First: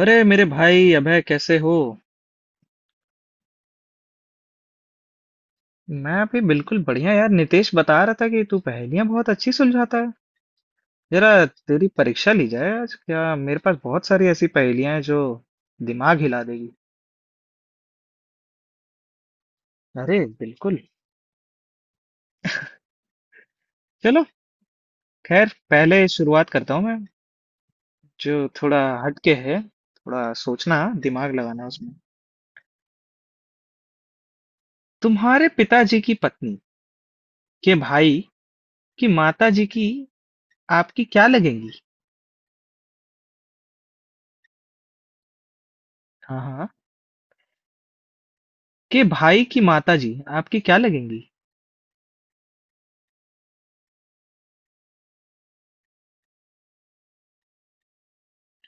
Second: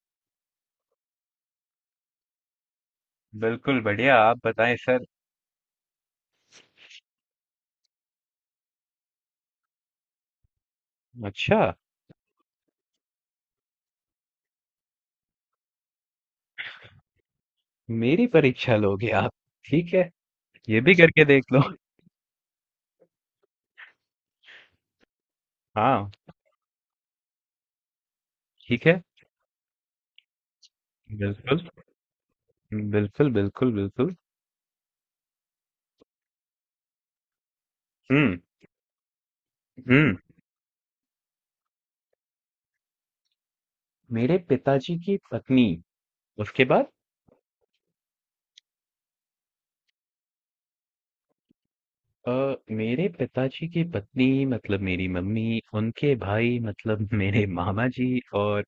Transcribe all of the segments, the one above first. अरे मेरे भाई अभय कैसे हो। बिल्कुल बढ़िया। आप बताएं सर। मैं भी बिल्कुल बढ़िया यार। नितेश बता रहा था कि तू पहेलियां बहुत अच्छी सुलझाता है। जरा अच्छा, तेरी परीक्षा ली जाए आज। क्या मेरे पास बहुत सारी ऐसी पहेलियां हैं जो दिमाग हिला देगी। मेरी परीक्षा लोगे आप? ठीक है, अरे ये बिल्कुल। भी करके देख लो। चलो खैर पहले हाँ, शुरुआत करता हूँ मैं। जो थोड़ा ठीक है। हटके है, थोड़ा सोचना, दिमाग बिल्कुल लगाना उसमें। बिल्कुल बिल्कुल बिल्कुल। तुम्हारे पिताजी की पत्नी के भाई हम्म की माता जी की हम्म। आपकी क्या लगेंगी? मेरे पिताजी की पत्नी, हाँ उसके हाँ, बाद? के भाई की माता जी आपकी क्या लगेंगी? मेरे पिताजी की पत्नी मतलब मेरी मम्मी, उनके भाई मतलब मेरे मामा जी, और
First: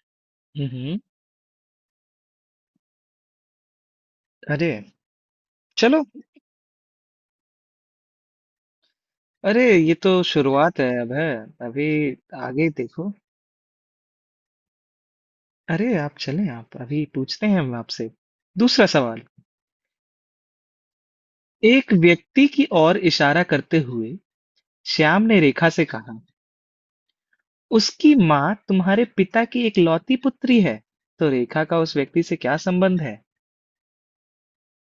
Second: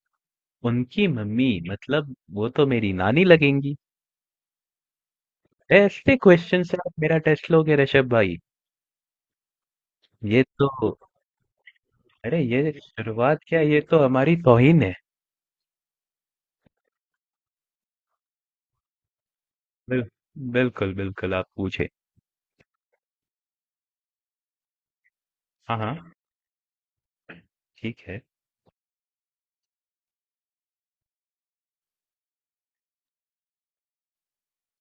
हम्म। उनकी मम्मी मतलब वो तो मेरी नानी लगेंगे। अरे चलो। ऐसे क्वेश्चन से आप मेरा टेस्ट लोगे ऋषभ भाई? अरे ये तो ये शुरुआत है, तो, अब है अभी, अरे आगे ये देखो। शुरुआत क्या, ये तो हमारी तौहीन है। अरे आप चलें, आप अभी पूछते हैं हम आपसे। दूसरा सवाल। बिल, बिल्कुल बिल्कुल, आप पूछे। एक व्यक्ति की ओर इशारा करते हुए श्याम ने रेखा हाँ से हाँ, कहा, ठीक उसकी है। माँ तुम्हारे पिता की इकलौती पुत्री है, तो रेखा का उस व्यक्ति से क्या संबंध है?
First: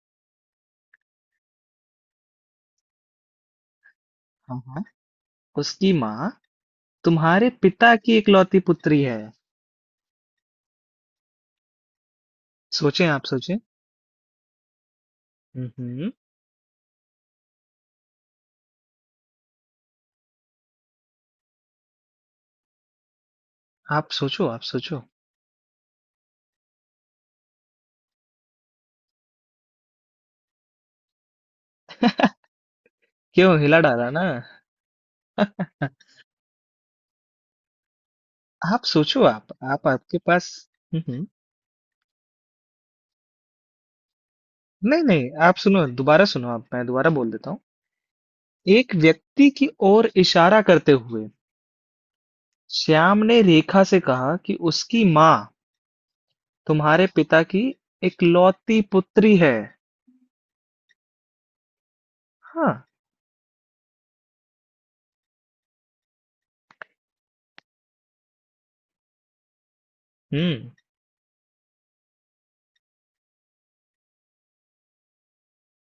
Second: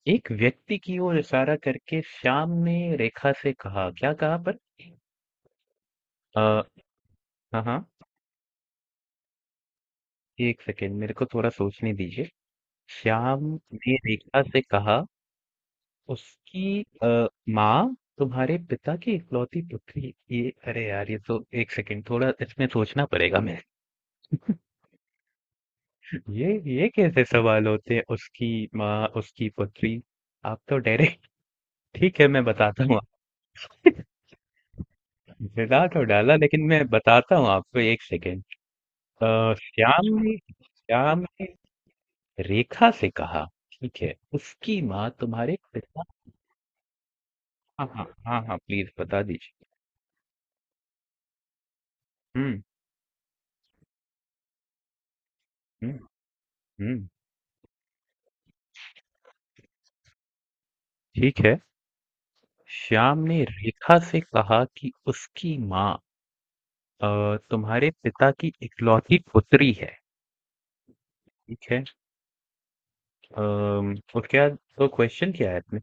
एक व्यक्ति की ओर इशारा करके श्याम ने रेखा से कहा, क्या कहा हाँ पर? हाँ, उसकी माँ आ, तुम्हारे हाँ हाँ, पिता की इकलौती पुत्री है। एक सेकेंड मेरे को थोड़ा सोचने दीजिए। सोचें, आप श्याम सोचें। ने रेखा से कहा हम्म हम्म, उसकी माँ तुम्हारे पिता की इकलौती पुत्री, ये अरे यार ये तो, एक सेकेंड थोड़ा इसमें सोचना पड़ेगा मैं। आप सोचो, आप सोचो। ये कैसे सवाल होते हैं, उसकी माँ उसकी पुत्री, आप तो डरे, ठीक है मैं बताता हूँ। क्यों हिला डाला आपको मिला ना? तो डाला, लेकिन मैं बताता हूँ आपको, एक सेकेंड। आप सोचो, आप। श्याम आपके ने पास। हम्म हम्म। श्याम ने रेखा से कहा, ठीक है, उसकी नहीं माँ नहीं, आप तुम्हारे सुनो, पिता। दोबारा सुनो आप, मैं दोबारा बोल देता हूँ। हाँ हाँ हाँ हाँ, प्लीज एक बता व्यक्ति दीजिए। की ओर इशारा करते हुए हम्म श्याम ने रेखा से कहा कि उसकी माँ हम्म तुम्हारे हम्म, पिता की इकलौती पुत्री है। ठीक है। हाँ। श्याम ने रेखा से कहा कि उसकी माँ तुम्हारे पिता की इकलौती पुत्री है, हम्म। ठीक है। और क्या, तो क्वेश्चन क्या है इसमें?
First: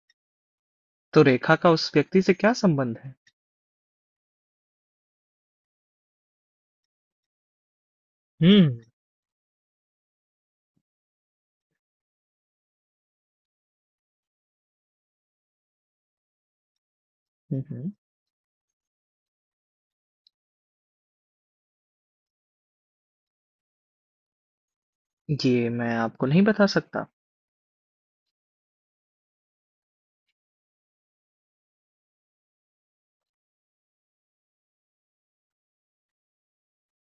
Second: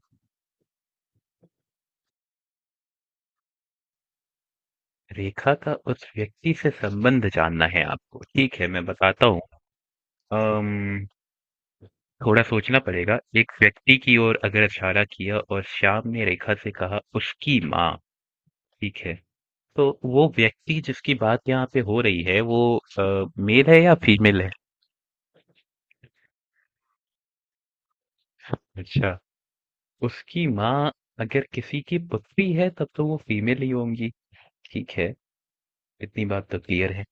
तो रेखा का उस व्यक्ति से क्या संबंध है? रेखा का उस व्यक्ति से संबंध जानना है आपको, ठीक हम्म है मैं बताता हूँ। अम्म थोड़ा सोचना पड़ेगा। एक व्यक्ति की ओर अगर इशारा किया और श्याम ने रेखा से कहा उसकी हम्म हम्म। माँ, ठीक है, तो वो व्यक्ति जिसकी बात यहाँ पे हो रही है, वो मेल है या फीमेल है? ये मैं आपको नहीं बता सकता। अच्छा। उसकी माँ अगर किसी की पुत्री है तब तो वो फीमेल ही होंगी, ठीक है, इतनी बात तो क्लियर है।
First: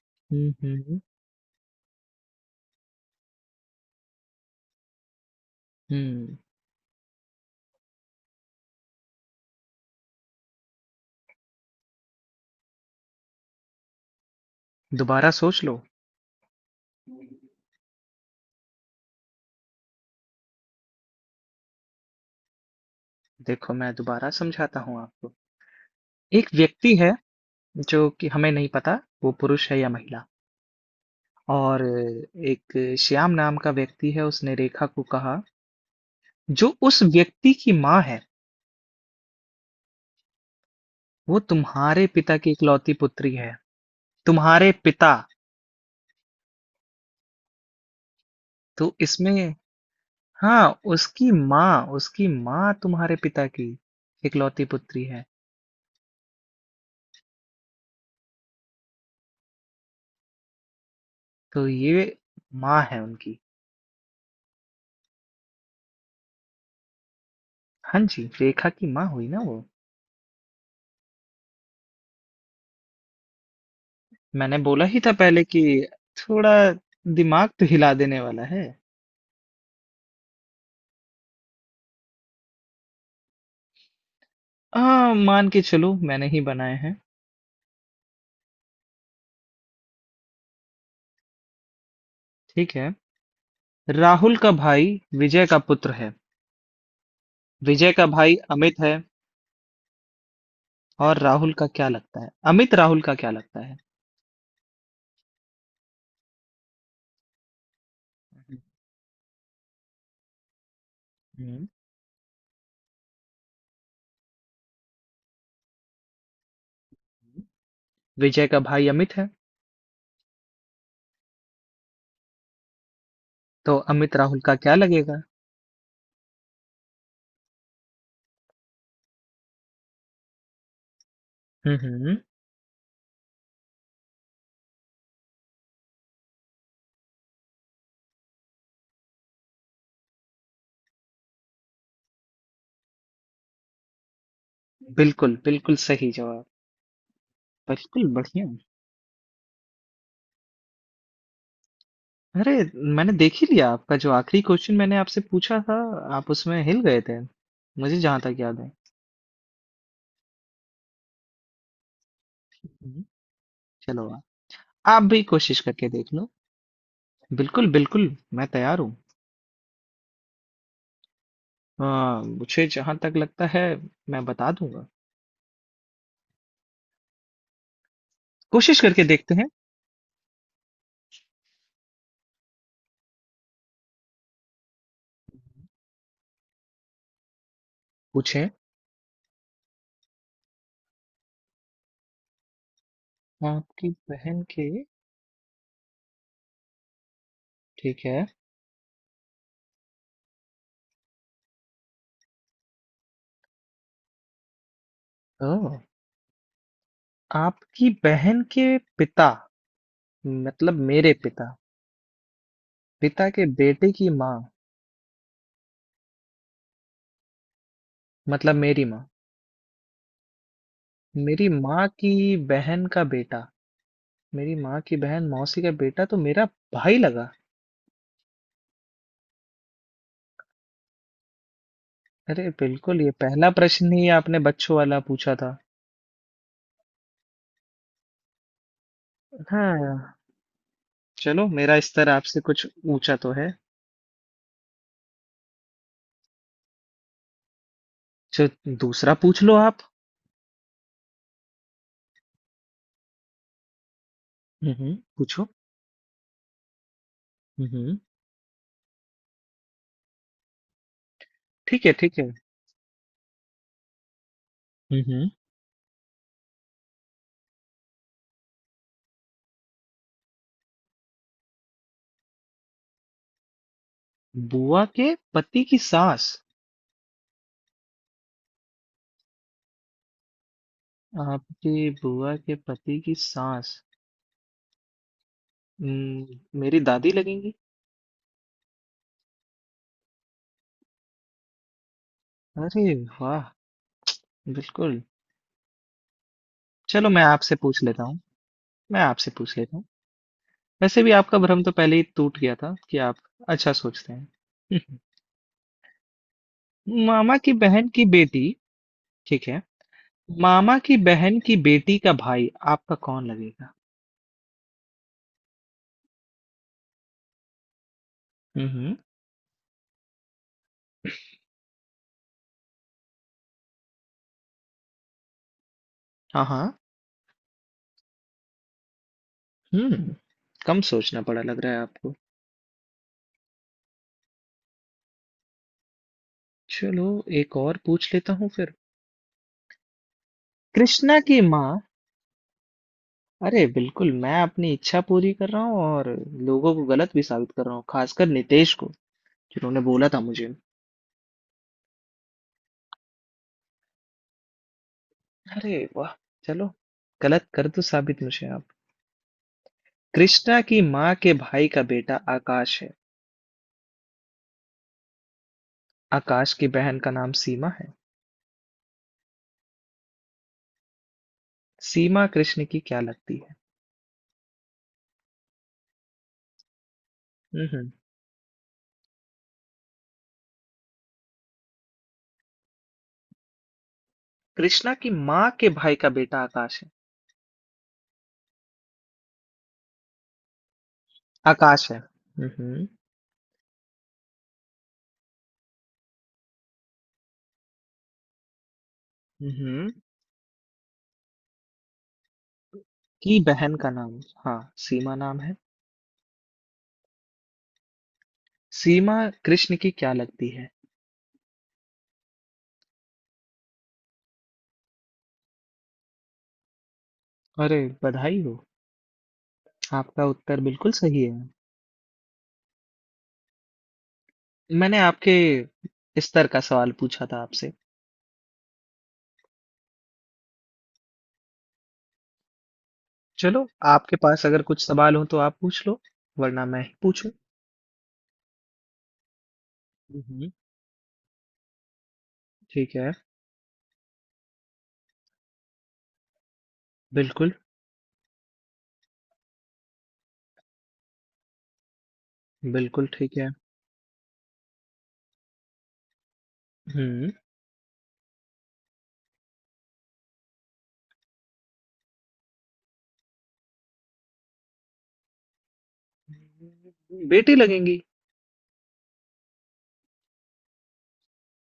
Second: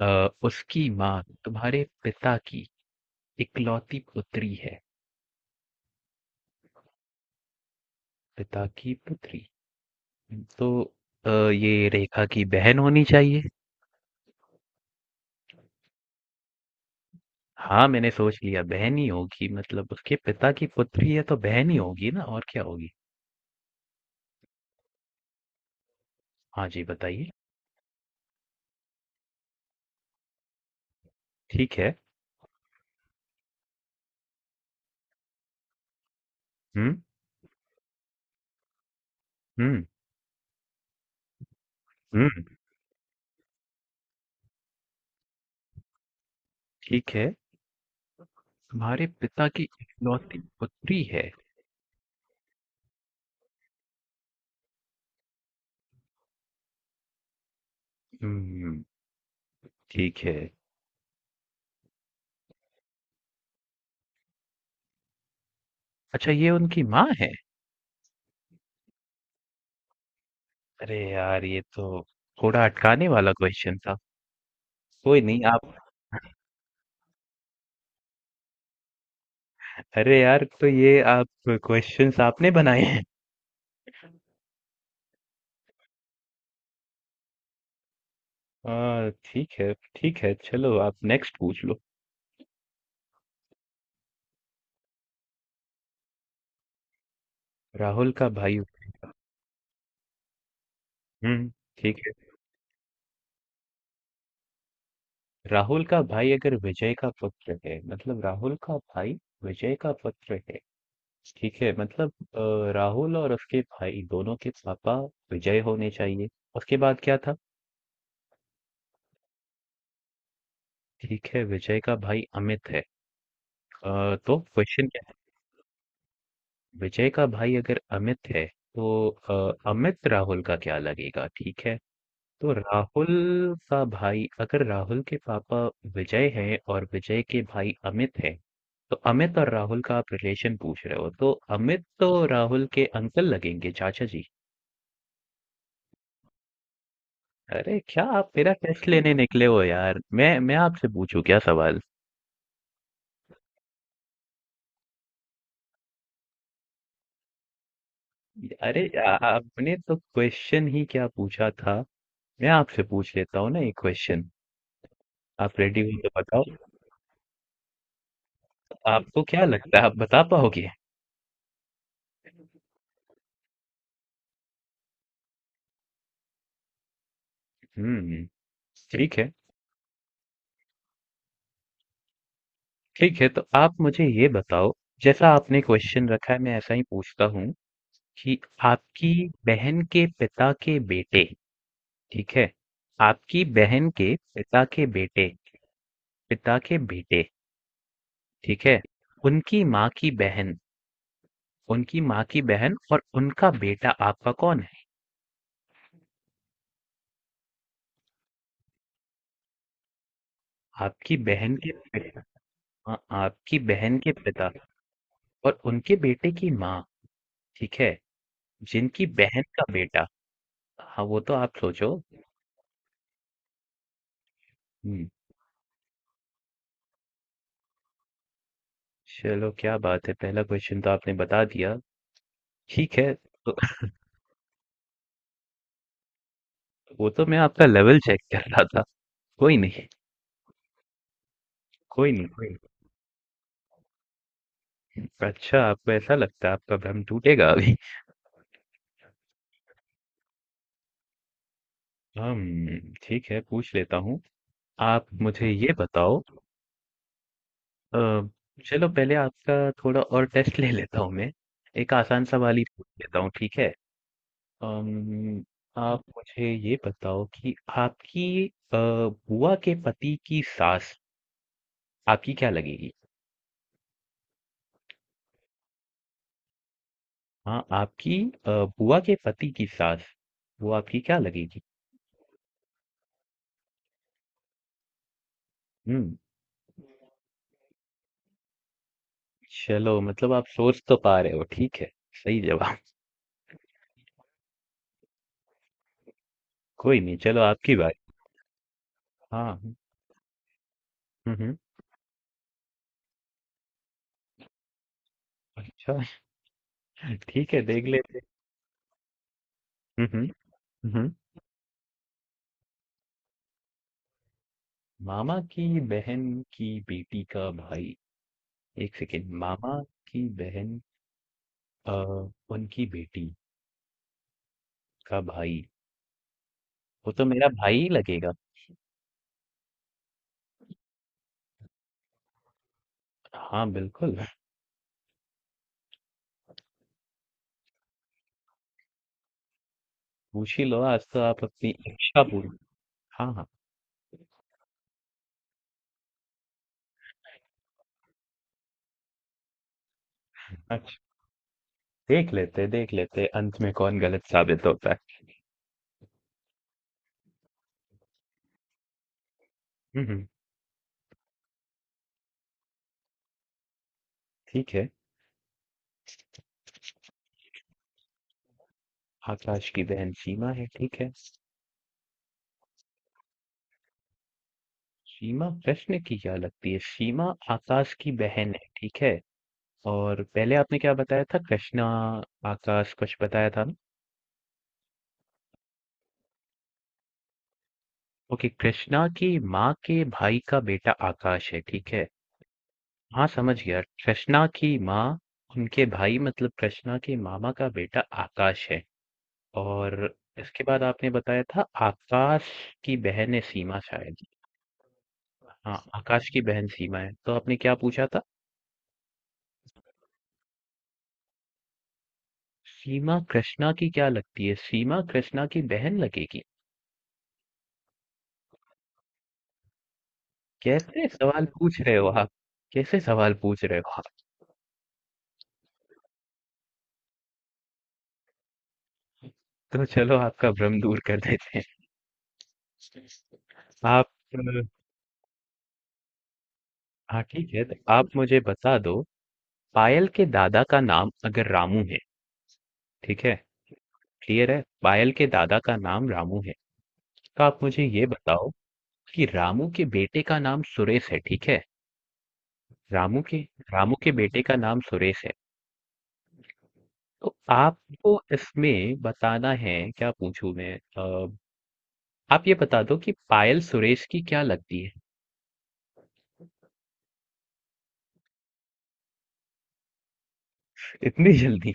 हम्म उसकी हम्म माँ तुम्हारे पिता की इकलौती पुत्री है, हम्म। पिता की पुत्री, तो ये रेखा की बहन होनी चाहिए। दोबारा सोच लो। हाँ, मैंने सोच लिया बहन ही होगी, मतलब उसके पिता की पुत्री है तो बहन ही होगी ना, और क्या होगी? देखो मैं दोबारा समझाता हूँ आपको। एक हाँ जी, व्यक्ति है बताइए। जो कि हमें नहीं पता वो पुरुष है या महिला। ठीक और है। एक श्याम नाम का व्यक्ति है, उसने रेखा को कहा, जो हुँ, उस व्यक्ति की माँ है हुँ, वो तुम्हारे हुँ, पिता की इकलौती पुत्री है। तुम्हारे पिता, ठीक है। तो तुम्हारे पिता इसमें, की इकलौती हाँ पुत्री उसकी है। माँ, उसकी माँ तुम्हारे पिता की इकलौती पुत्री है। हुँ, ठीक है। तो ये माँ है उनकी। अच्छा ये उनकी माँ है? हाँ जी, रेखा की माँ हुई ना वो। अरे यार ये तो थोड़ा अटकाने वाला क्वेश्चन था। मैंने बोला ही था कोई नहीं पहले कि आप। थोड़ा दिमाग तो हिला देने वाला है। अरे यार, तो ये आप क्वेश्चन्स आपने बनाए हैं? मान के चलो मैंने ही बनाए हैं। हाँ, ठीक है, ठीक है। चलो आप नेक्स्ट पूछ लो। ठीक है। राहुल का भाई विजय का पुत्र है। विजय का राहुल का भाई भाई, अमित है। और हुँ, राहुल का क्या ठीक, लगता है, अमित राहुल का क्या लगता है? राहुल का भाई अगर विजय का पुत्र है, मतलब राहुल का भाई विजय का पुत्र है, ठीक हम्म। है, मतलब राहुल और उसके भाई दोनों के पापा विजय होने चाहिए। उसके बाद क्या था? विजय का भाई अमित है, ठीक है, विजय का भाई अमित है। तो अमित तो राहुल का क्या क्वेश्चन क्या है? लगेगा? विजय का भाई अगर अमित है तो अमित राहुल का क्या लगेगा, ठीक है। हम्म। तो राहुल का भाई, अगर राहुल के पापा विजय हैं और विजय के भाई अमित हैं, तो अमित और राहुल का आप रिलेशन पूछ रहे हो, तो अमित तो राहुल के अंकल लगेंगे, चाचा जी। बिल्कुल बिल्कुल सही जवाब। अरे क्या बिल्कुल आप बढ़िया। मेरा टेस्ट लेने निकले हो यार, मैं आपसे पूछूं क्या सवाल। अरे मैंने देख ही लिया आपका। जो आखिरी क्वेश्चन मैंने आपसे पूछा था, आप उसमें हिल गए थे, मुझे जहां तक याद है। अरे आपने तो क्वेश्चन ही क्या पूछा था, मैं आपसे हम्म। पूछ लेता हूँ ना एक चलो आप क्वेश्चन। आप भी आप कोशिश रेडी करके हो तो देख लो। बताओ। बिल्कुल बिल्कुल, मैं तैयार हूँ। आपको क्या लगता है, आप बता पाओगे? हाँ मुझे जहां तक लगता है, मैं बता दूंगा। हम्म, कोशिश करके ठीक है, देखते हैं। ठीक है, तो आप मुझे ये बताओ, जैसा आपने क्वेश्चन रखा है मैं ऐसा ही पूछता हूँ, कि पूछें। आपकी बहन के पिता के बेटे, ठीक है? आपकी आपकी बहन के बहन के, पिता के बेटे, ठीक है। ठीक है? उनकी माँ की बहन, उनकी माँ की बहन और उनका बेटा आपका कौन है? हाँ, आपकी बहन के पिता मतलब मेरे आपकी पिता, बहन के पिता, हाँ, पिता के आपकी बेटे बहन की के माँ पिता, और उनके बेटे की माँ, ठीक है? मतलब मेरी माँ, जिनकी बहन का बेटा, हाँ वो तो मेरी आप माँ सोचो। की बहन का बेटा, मेरी माँ की बहन मौसी का बेटा तो मेरा भाई लगा। चलो क्या बात है, पहला क्वेश्चन तो आपने बता दिया। अरे ठीक बिल्कुल, ये है पहला तो प्रश्न ही आपने बच्चों वाला पूछा था। वो तो मैं आपका लेवल चेक कर रहा था। कोई नहीं हाँ चलो, मेरा स्तर कोई नहीं आपसे कोई कुछ ऊंचा तो है। नहीं। अच्छा, आपको ऐसा लगता है? आपका भ्रम टूटेगा अभी। चलो दूसरा पूछ लो आप। हम, ठीक है पूछ लेता हूँ, हुँ, हुँ, आप पूछो। मुझे ये बताओ। हुँ, हुँ। अ, चलो पहले आपका थोड़ा और टेस्ट ले लेता हूँ मैं। ठीक है, एक ठीक आसान है। सवाल ही पूछ लेता हूँ, ठीक है। हुँ, हुँ। अम, आप मुझे ये बताओ कि आपकी बुआ के पति की सास आपकी क्या लगेगी? बुआ के पति की सास, हाँ, आपकी अ, बुआ के पति की सास, वो आपकी क्या लगेगी? आपकी बुआ के पति की सास, हुँ, उम, मेरी दादी लगेंगी। चलो मतलब आप सोच तो पा रहे हो, ठीक है, सही जवाब। अरे वाह! बिल्कुल। कोई चलो नहीं, मैं चलो आपसे आपकी पूछ बारी। लेता हूँ, मैं आपसे पूछ हाँ, लेता हूँ। वैसे भी हुँ, आपका हुँ, भ्रम तो पहले ही टूट गया था कि आप अच्छा सोचते हैं। हुँ, हुँ। अच्छा। मामा की ठीक है, देख बहन की लेते। बेटी, ठीक है, हुँ, हुँ, मामा हुँ, की हुँ। बहन की बेटी का भाई आपका कौन लगेगा? मामा की बहन की बेटी का भाई, हुँ, 1 हुँ। सेकंड, मामा की बहन अ, उनकी बेटी का भाई, हाँ, हाँ। वो तो मेरा भाई ही लगेगा। हम्म। कम सोचना पड़ा लग रहा है आपको। हाँ, बिल्कुल। चलो एक और पूछ लेता हूँ फिर। पूछ ही लो, आज कृष्णा तो की आप माँ। अपनी इच्छा पूरी। हाँ, हाँ। अरे बिल्कुल, मैं अपनी इच्छा पूरी कर रहा हूँ और लोगों को गलत भी साबित कर रहा हूँ, खासकर नितेश को जिन्होंने बोला था मुझे। देख लेते अंत में कौन गलत साबित होता है। अरे वाह। चलो, गलत कर दो साबित मुझे आप। हम्म, कृष्णा की माँ के भाई का बेटा आकाश है। ठीक है। आकाश की बहन का नाम सीमा है। आकाश की बहन सीमा है, ठीक है। सीमा कृष्ण की क्या लगती है? सीमा प्रश्न की क्या लगती है? सीमा हम्म हम्म। आकाश की बहन है, ठीक है। और पहले आपने क्या बताया था, कृष्णा आकाश कुछ बताया था ना। कृष्णा की माँ के भाई का बेटा आकाश है। ओके, कृष्णा की माँ के भाई का बेटा आकाश है, ठीक आकाश है। है। हाँ समझ गया, कृष्णा की माँ, उनके भाई मतलब कृष्णा के मामा का बेटा आकाश है, हम्म। और इसके बाद आपने बताया था आकाश की बहन की है बहन सीमा का शायद। नाम, हाँ सीमा नाम है। हाँ, आकाश की बहन सीमा है। तो आपने क्या पूछा था? सीमा कृष्ण की क्या लगती है? सीमा कृष्णा की क्या लगती है? सीमा कृष्णा की बहन लगेगी? अरे बधाई हो, आपका उत्तर बिल्कुल कैसे सही है। सवाल पूछ रहे हो आप? कैसे सवाल पूछ रहे हो आप? मैंने आपके स्तर का सवाल पूछा था आपसे। तो चलो आपका भ्रम दूर कर देते हैं। चलो, आप आपके पास अगर अ, कुछ सवाल हो तो आप पूछ लो, वरना मैं ही हाँ पूछूं। ठीक है, तो आप मुझे बता दो, पायल के हम्म, दादा का नाम अगर रामू है, ठीक है। ठीक है? क्लियर है? पायल के दादा का नाम रामू है। तो बिल्कुल आप मुझे ये बताओ कि रामू के बेटे का नाम सुरेश है, ठीक है? बिल्कुल। रामू ठीक के है। रामू के बेटे का नाम सुरेश है। हम्म। तो आपको इसमें बताना है, क्या पूछूं मैं, आप ये बता दो कि पायल सुरेश की क्या लगती है? बेटी लगेंगी। इतनी जल्दी?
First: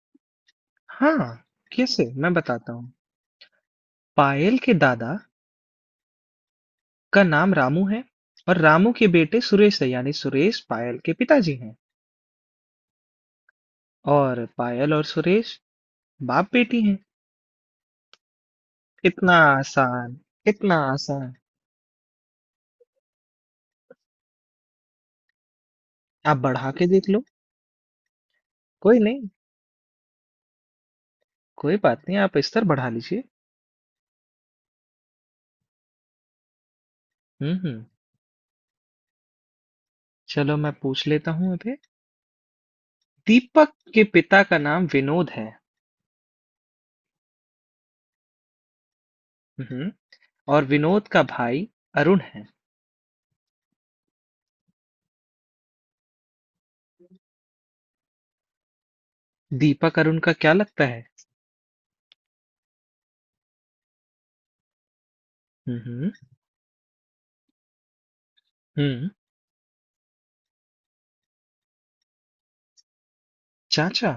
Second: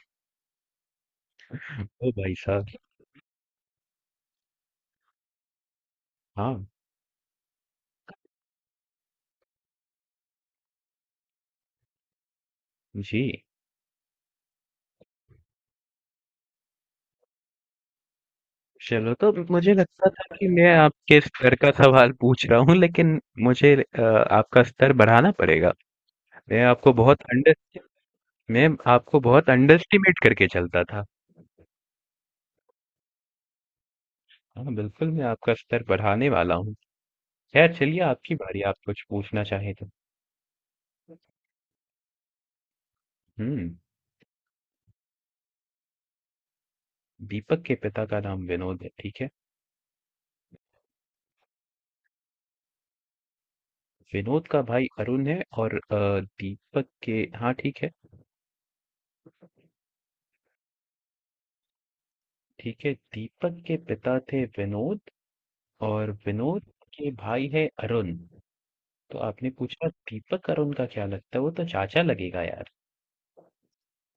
हाँ, कैसे ओ मैं भाई साहब। बताता हूँ। पायल के दादा हाँ का नाम रामू है और रामू के बेटे सुरेश है, यानी सुरेश पायल के पिताजी हैं। जी। और पायल और सुरेश बाप बेटी हैं। चलो तो इतना मुझे लगता आसान, था कि मैं इतना आपके आसान, स्तर का सवाल पूछ रहा हूँ, लेकिन मुझे आपका स्तर बढ़ाना पड़ेगा। आप मैं बढ़ा के आपको देख बहुत लो। अंडर मैं कोई आपको नहीं, बहुत अंडरस्टिमेट करके चलता था। कोई बात नहीं, आप स्तर बढ़ा लीजिए। हाँ बिल्कुल, मैं आपका स्तर बढ़ाने वाला हूँ। खैर हम्म। चलिए, आपकी बारी, आप कुछ पूछना चाहें तो। चलो मैं पूछ लेता हूँ अभी। दीपक हुँ, के पिता का नाम विनोद है। दीपक के पिता का नाम विनोद है, ठीक है? हम्म हम्म। और विनोद का भाई अरुण है। विनोद का भाई अरुण है, और दीपक के, हाँ, ठीक है, दीपक अरुण का क्या लगता है? ठीक है। दीपक के पिता थे विनोद, हम्म हम्म और विनोद के भाई है अरुण। हम्म, तो आपने पूछा दीपक अरुण का क्या लगता है? वो तो चाचा लगेगा यार। चाचा?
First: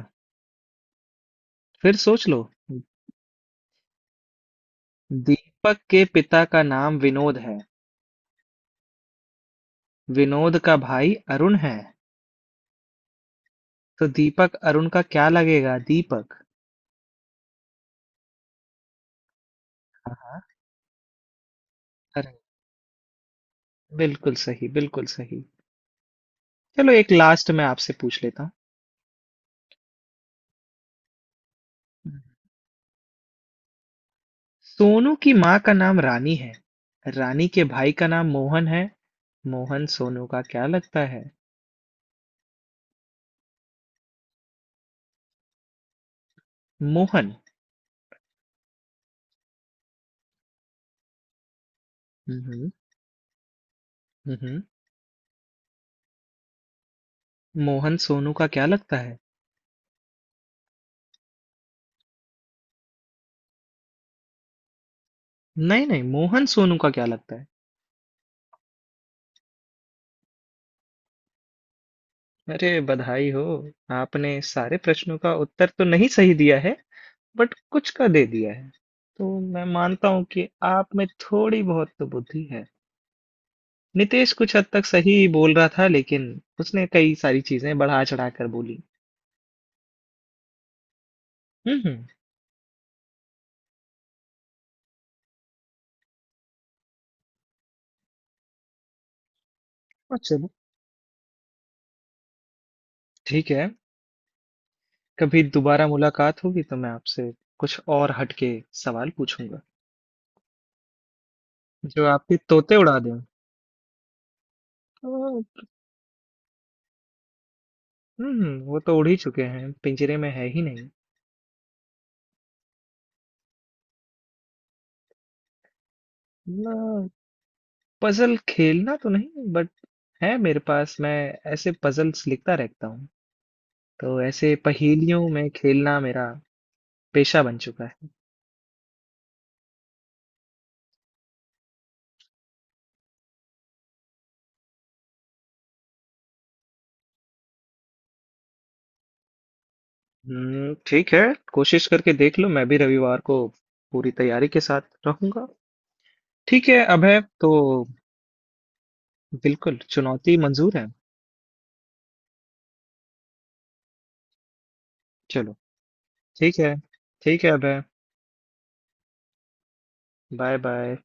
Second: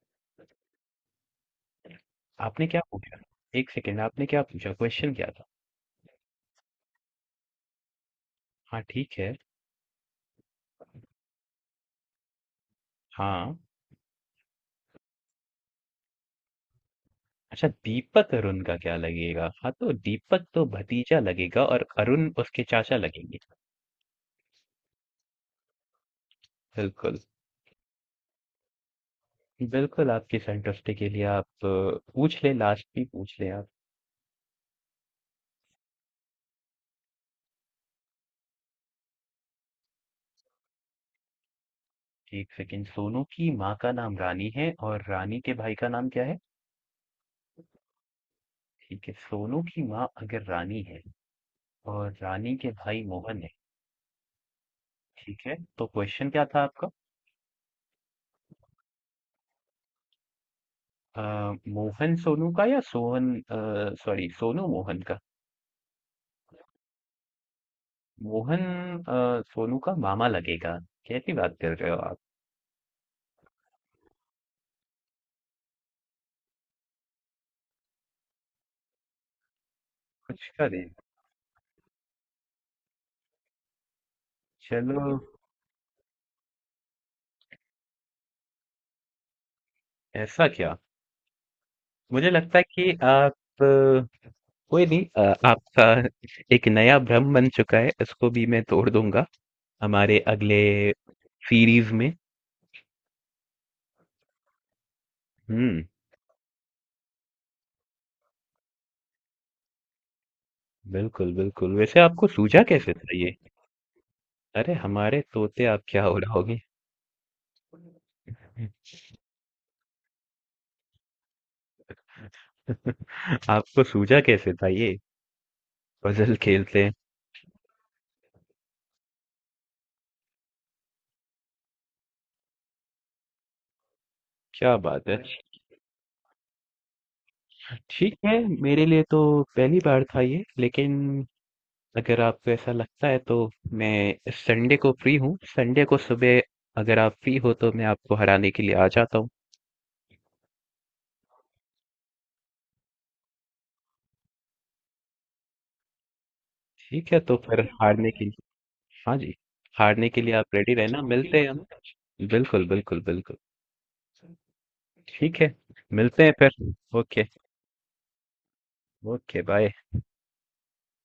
फिर सोच लो। आपने क्या पूछा? 1 सेकंड, आपने क्या पूछा? क्वेश्चन क्या था? दीपक के पिता का नाम विनोद है, हाँ, ठीक है। विनोद का भाई अरुण है, हाँ। तो दीपक अरुण का क्या लगेगा, दीपक? अच्छा दीपक अरुण का क्या लगेगा? हाँ तो हाँ, दीपक तो भतीजा लगेगा और अरे अरुण उसके चाचा लगेंगे। बिल्कुल सही, बिल्कुल सही। चलो एक बिल्कुल, लास्ट मैं आपसे पूछ लेता बिल्कुल, आपकी संतुष्टि के लिए आप हूँ। पूछ लें, लास्ट भी पूछ लें आप। सोनू की माँ का नाम रानी है। रानी के भाई का नाम मोहन है। मोहन सोनू का क्या लगता है? एक सेकंड, सोनू की माँ का नाम रानी है, और रानी के भाई का नाम क्या है? मोहन। ठीक है, सोनू की माँ अगर रानी है और रानी हम्म के भाई मोहन है, हम्म हम्म। ठीक है, तो क्वेश्चन क्या था आपका? मोहन सोनू का क्या लगता है? अ, मोहन सोनू का, या सोहन, सॉरी, सोनू मोहन का, नहीं नहीं, मोहन सोनू का क्या लगता है? मोहन सोनू का मामा लगेगा। कैसी बात कर रहे हो आप? अरे बधाई हो, आपने सारे प्रश्नों का उत्तर तो नहीं सही दिया है, बट कुछ का दे दिया है, तो मैं मानता हूँ कि कुछ का नहीं। आप में थोड़ी बहुत तो बुद्धि है। नितेश कुछ हद तक चलो, सही बोल रहा था, लेकिन उसने कई सारी चीजें बढ़ा चढ़ा कर बोली। ऐसा क्या। हम्म। मुझे लगता है कि आप अ, कोई नहीं, आपका एक नया भ्रम बन चुका है, इसको भी मैं तोड़ दूंगा और हमारे चलो अगले सीरीज में। ठीक है, कभी हम्म, दोबारा मुलाकात होगी तो मैं आपसे कुछ और हटके सवाल पूछूंगा बिल्कुल बिल्कुल, वैसे जो आपको आपके सूझा तोते कैसे उड़ा दें। था ये? अरे हमारे तो, तोते आप क्या उड़ाओगे। हम्म, वो तो उड़ ही चुके हैं, पिंजरे में है ही नहीं। आपको सूझा कैसे था ये, पजल ना, खेलते हैं? पजल खेलना तो नहीं, बट है मेरे पास। मैं ऐसे पजल्स लिखता रहता हूँ, तो ऐसे क्या बात है। पहेलियों में खेलना मेरा पेशा बन चुका है। ठीक है, मेरे लिए तो पहली बार था ये, लेकिन अगर आपको ऐसा लगता है तो मैं संडे को फ्री हूँ, संडे को सुबह अगर आप फ्री हो तो मैं आपको हराने के लिए आ जाता हूँ। ठीक है, कोशिश करके देख लो। मैं भी रविवार को पूरी तैयारी के साथ रहूंगा। ठीक है ठीक है अभय तो तो, फिर हारने के लिए, हाँ जी, बिल्कुल हारने के लिए चुनौती आप रेडी मंजूर है। रहना, मिलते हैं हम। बिल्कुल बिल्कुल बिल्कुल, ठीक चलो है, मिलते हैं ठीक फिर। है, ओके। ठीक है Abhay, okay bye. Bye bye.